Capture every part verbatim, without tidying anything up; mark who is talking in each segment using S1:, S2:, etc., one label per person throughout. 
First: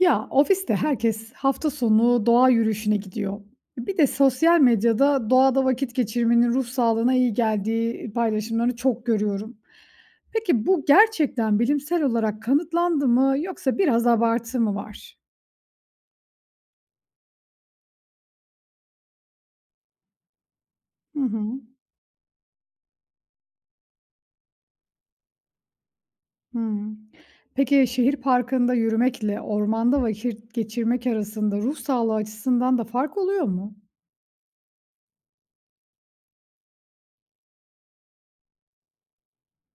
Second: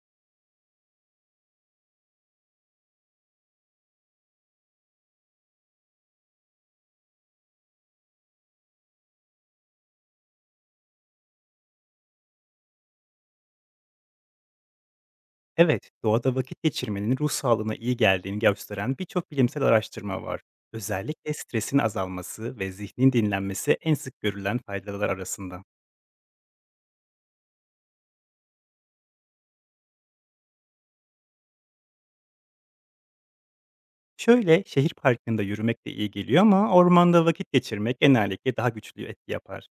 S1: Ya, ofiste herkes hafta sonu doğa yürüyüşüne gidiyor. Bir de sosyal medyada doğada vakit geçirmenin ruh sağlığına iyi geldiği paylaşımlarını çok görüyorum. Peki bu gerçekten bilimsel olarak kanıtlandı mı yoksa biraz abartı mı var?
S2: Evet, doğada vakit geçirmenin ruh sağlığına iyi geldiğini gösteren birçok bilimsel araştırma var.
S1: Hı
S2: Özellikle
S1: hı.
S2: stresin azalması ve zihnin dinlenmesi en sık görülen faydalar arasında.
S1: Hımm. Peki şehir parkında yürümekle ormanda vakit geçirmek arasında ruh sağlığı açısından da fark oluyor mu?
S2: Şöyle, şehir parkında yürümek de iyi geliyor ama ormanda vakit geçirmek genellikle daha güçlü etki yapar.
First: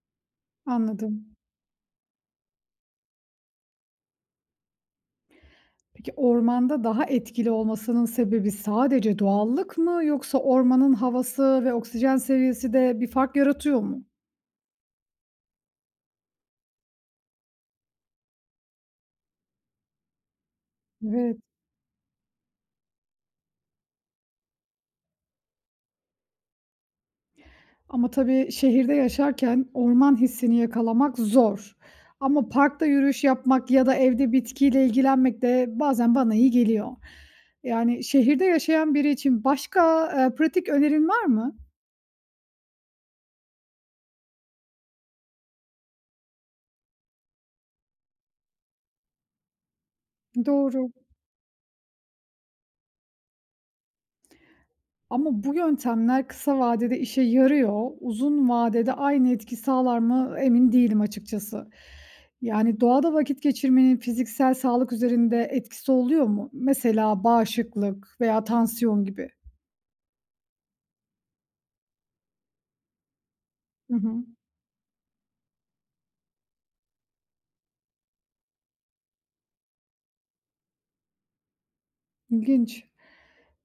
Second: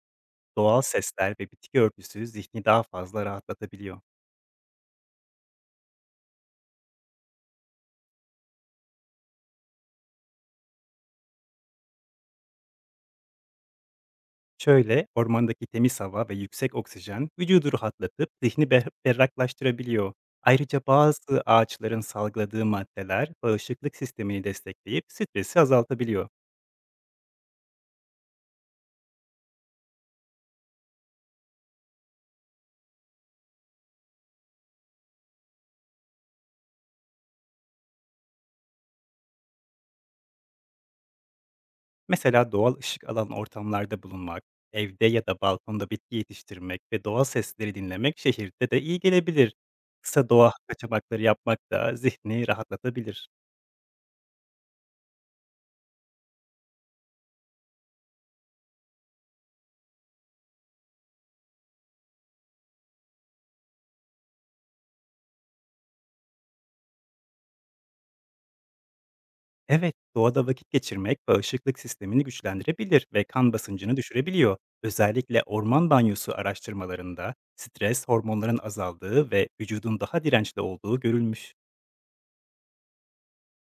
S2: Doğal
S1: Anladım.
S2: sesler ve bitki örtüsü zihni daha fazla rahatlatabiliyor.
S1: Peki ormanda daha etkili olmasının sebebi sadece doğallık mı yoksa ormanın havası ve oksijen seviyesi de bir fark yaratıyor mu?
S2: Şöyle, ormandaki temiz hava ve yüksek oksijen vücudu rahatlatıp zihni ber- berraklaştırabiliyor. Ayrıca
S1: Evet.
S2: bazı ağaçların salgıladığı maddeler bağışıklık sistemini destekleyip stresi azaltabiliyor.
S1: Ama tabii şehirde yaşarken orman hissini yakalamak zor. Ama parkta yürüyüş yapmak ya da evde bitkiyle ilgilenmek de bazen bana iyi geliyor. Yani şehirde yaşayan biri için başka, eee, pratik önerin var mı?
S2: Mesela doğal ışık alan ortamlarda bulunmak, evde ya da balkonda bitki yetiştirmek ve doğal sesleri dinlemek şehirde de iyi gelebilir. Kısa doğa
S1: Doğru.
S2: kaçamakları yapmak da zihni rahatlatabilir.
S1: Ama bu yöntemler kısa vadede işe yarıyor. Uzun vadede aynı etki sağlar mı emin değilim açıkçası. Yani doğada vakit geçirmenin fiziksel sağlık üzerinde etkisi oluyor mu? Mesela bağışıklık veya tansiyon gibi.
S2: Evet, doğada vakit geçirmek bağışıklık sistemini güçlendirebilir ve kan
S1: Hı
S2: basıncını
S1: hı.
S2: düşürebiliyor. Özellikle orman banyosu araştırmalarında stres hormonların azaldığı ve vücudun daha dirençli olduğu görülmüş.
S1: İlginç.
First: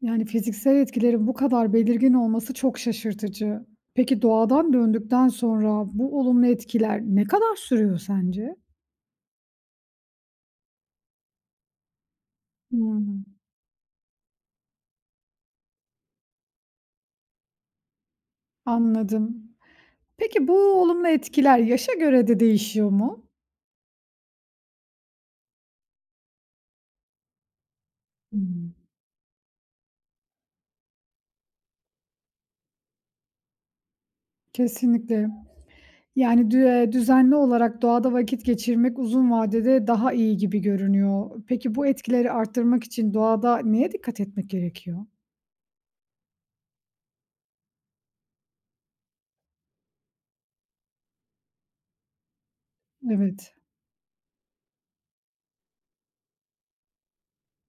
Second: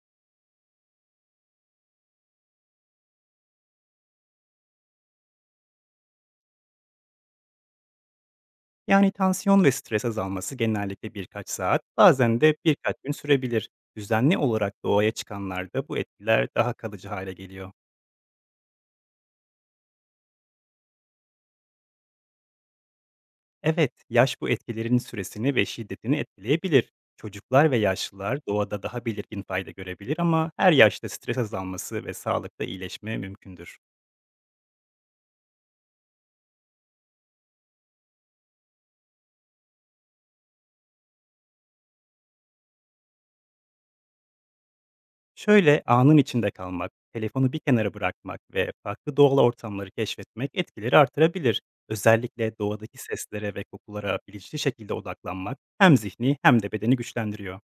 S1: Yani fiziksel etkilerin bu kadar belirgin olması çok şaşırtıcı. Peki doğadan döndükten sonra bu olumlu etkiler ne kadar sürüyor sence?
S2: Yani tansiyon ve stres azalması genellikle birkaç saat, bazen de
S1: Hı,
S2: birkaç gün sürebilir. Düzenli olarak doğaya çıkanlarda bu etkiler daha kalıcı hale geliyor.
S1: anladım. Peki, bu olumlu etkiler yaşa göre de değişiyor mu?
S2: Evet, yaş bu etkilerin süresini ve şiddetini etkileyebilir. Çocuklar ve yaşlılar
S1: Hımm.
S2: doğada daha belirgin fayda görebilir ama her yaşta stres azalması ve sağlıkta iyileşme mümkündür.
S1: Kesinlikle. Yani, dü eee, düzenli olarak doğada vakit geçirmek uzun vadede daha iyi gibi görünüyor. Peki, bu etkileri arttırmak için doğada neye dikkat etmek gerekiyor?
S2: Şöyle anın içinde kalmak, telefonu bir kenara bırakmak ve farklı doğal ortamları keşfetmek etkileri artırabilir. Özellikle doğadaki
S1: Evet.
S2: seslere ve kokulara bilinçli şekilde odaklanmak hem zihni hem de bedeni güçlendiriyor.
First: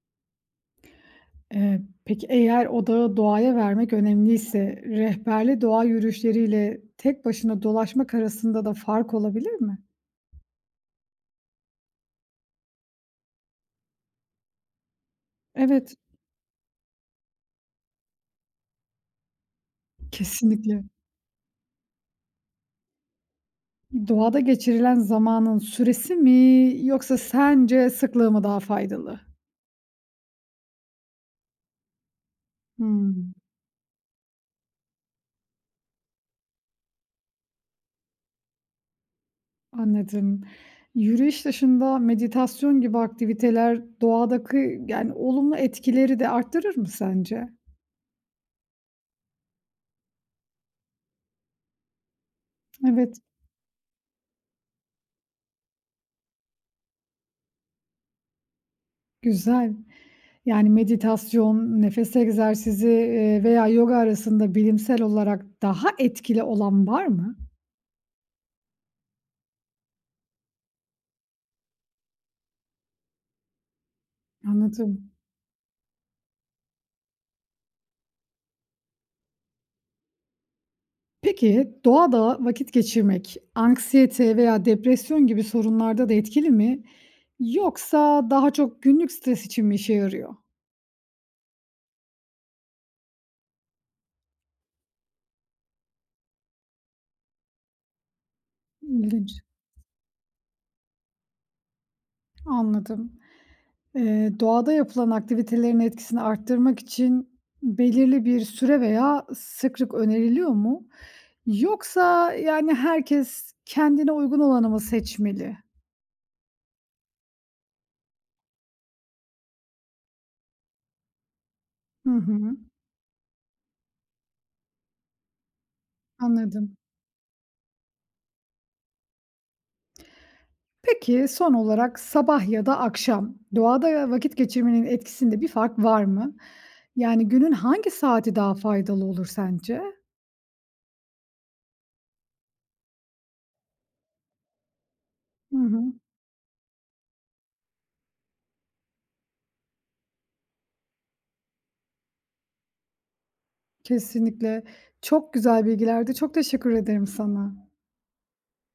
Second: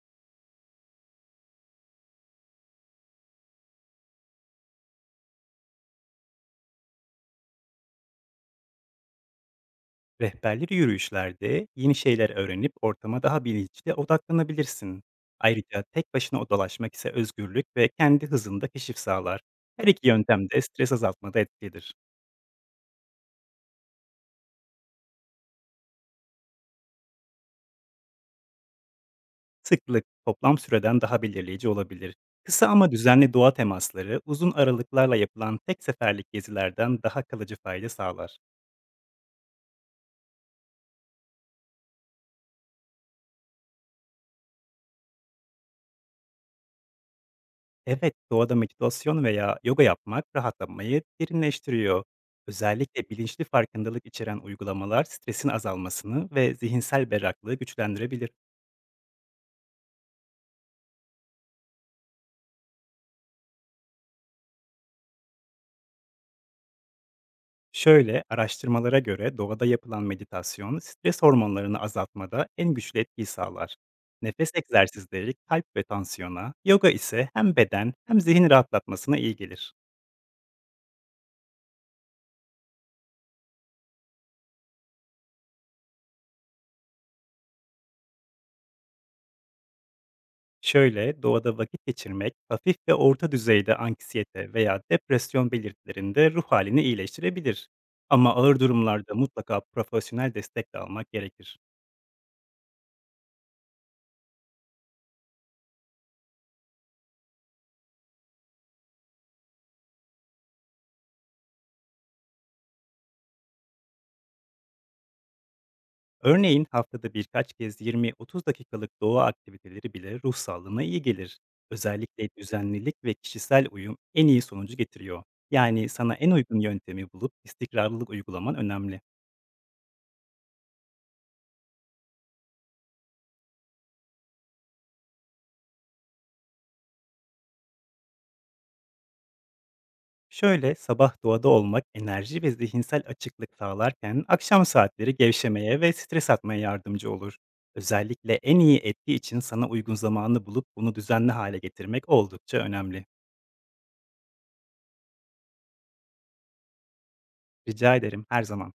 S1: Eee, peki, eğer odağı doğaya vermek önemliyse rehberli doğa yürüyüşleriyle tek başına dolaşmak arasında da fark olabilir mi?
S2: Rehberli yürüyüşlerde yeni şeyler öğrenip ortama daha bilinçli odaklanabilirsin. Ayrıca
S1: Evet,
S2: tek başına dolaşmak ise özgürlük ve kendi hızında keşif sağlar. Her iki yöntem de
S1: kesinlikle.
S2: stres azaltmada etkilidir.
S1: Doğada geçirilen zamanın süresi mi yoksa sence sıklığı mı daha faydalı?
S2: Sıklık toplam süreden daha belirleyici olabilir. Kısa ama
S1: Hımm,
S2: düzenli doğa temasları uzun aralıklarla yapılan tek seferlik gezilerden daha kalıcı fayda sağlar.
S1: anladım. Yürüyüş dışında meditasyon gibi aktiviteler doğadaki, yani, olumlu etkileri de arttırır mı sence?
S2: Evet, doğada meditasyon veya yoga yapmak rahatlamayı derinleştiriyor. Özellikle
S1: Evet,
S2: bilinçli farkındalık içeren uygulamalar stresin azalmasını ve zihinsel berraklığı güçlendirebilir.
S1: güzel. Yani, meditasyon, nefes egzersizi, eee, veya yoga arasında bilimsel olarak daha etkili olan var mı?
S2: Şöyle, araştırmalara göre doğada yapılan meditasyon stres hormonlarını azaltmada en güçlü etkiyi sağlar. Nefes
S1: Anladım.
S2: egzersizleri kalp ve tansiyona, yoga ise hem beden hem zihin rahatlatmasına iyi gelir.
S1: Peki, doğada vakit geçirmek anksiyete veya depresyon gibi sorunlarda da etkili mi? Yoksa daha çok günlük stres için mi işe yarıyor?
S2: Şöyle, doğada vakit geçirmek, hafif ve orta düzeyde anksiyete veya depresyon belirtilerinde ruh halini iyileştirebilir. Ama ağır durumlarda
S1: İlginç.
S2: mutlaka profesyonel destek de almak gerekir.
S1: Anladım. Eee, doğada yapılan aktivitelerin etkisini arttırmak için belirli bir süre veya sıklık öneriliyor mu? Yoksa yani herkes kendine uygun olanı mı seçmeli?
S2: Örneğin haftada birkaç kez yirmi otuz dakikalık doğa aktiviteleri bile ruh sağlığına iyi gelir.
S1: Hı
S2: Özellikle
S1: hı,
S2: düzenlilik ve kişisel uyum en iyi sonucu getiriyor. Yani sana en uygun
S1: anladım.
S2: yöntemi bulup istikrarlılık uygulaman önemli.
S1: Peki, son olarak sabah ya da akşam doğada vakit geçirmenin etkisinde bir fark var mı? Yani günün hangi saati daha faydalı olur sence?
S2: Şöyle sabah doğada olmak enerji ve zihinsel açıklık sağlarken akşam saatleri
S1: Hı
S2: gevşemeye
S1: hı.
S2: ve stres atmaya yardımcı olur. Özellikle en iyi etki için sana uygun zamanı bulup bunu düzenli hale getirmek oldukça önemli.
S1: Kesinlikle. Çok güzel bilgilerdi. Çok teşekkür ederim sana.
S2: Rica ederim her zaman.